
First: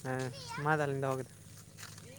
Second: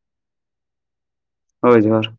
ᱦᱮᱸ ᱢᱟ ᱛᱟᱦᱚᱞᱮᱧ ᱫᱚᱦᱚ ᱠᱮᱫᱟ᱾ ᱦᱳᱭ ᱡᱚᱦᱟᱨ᱾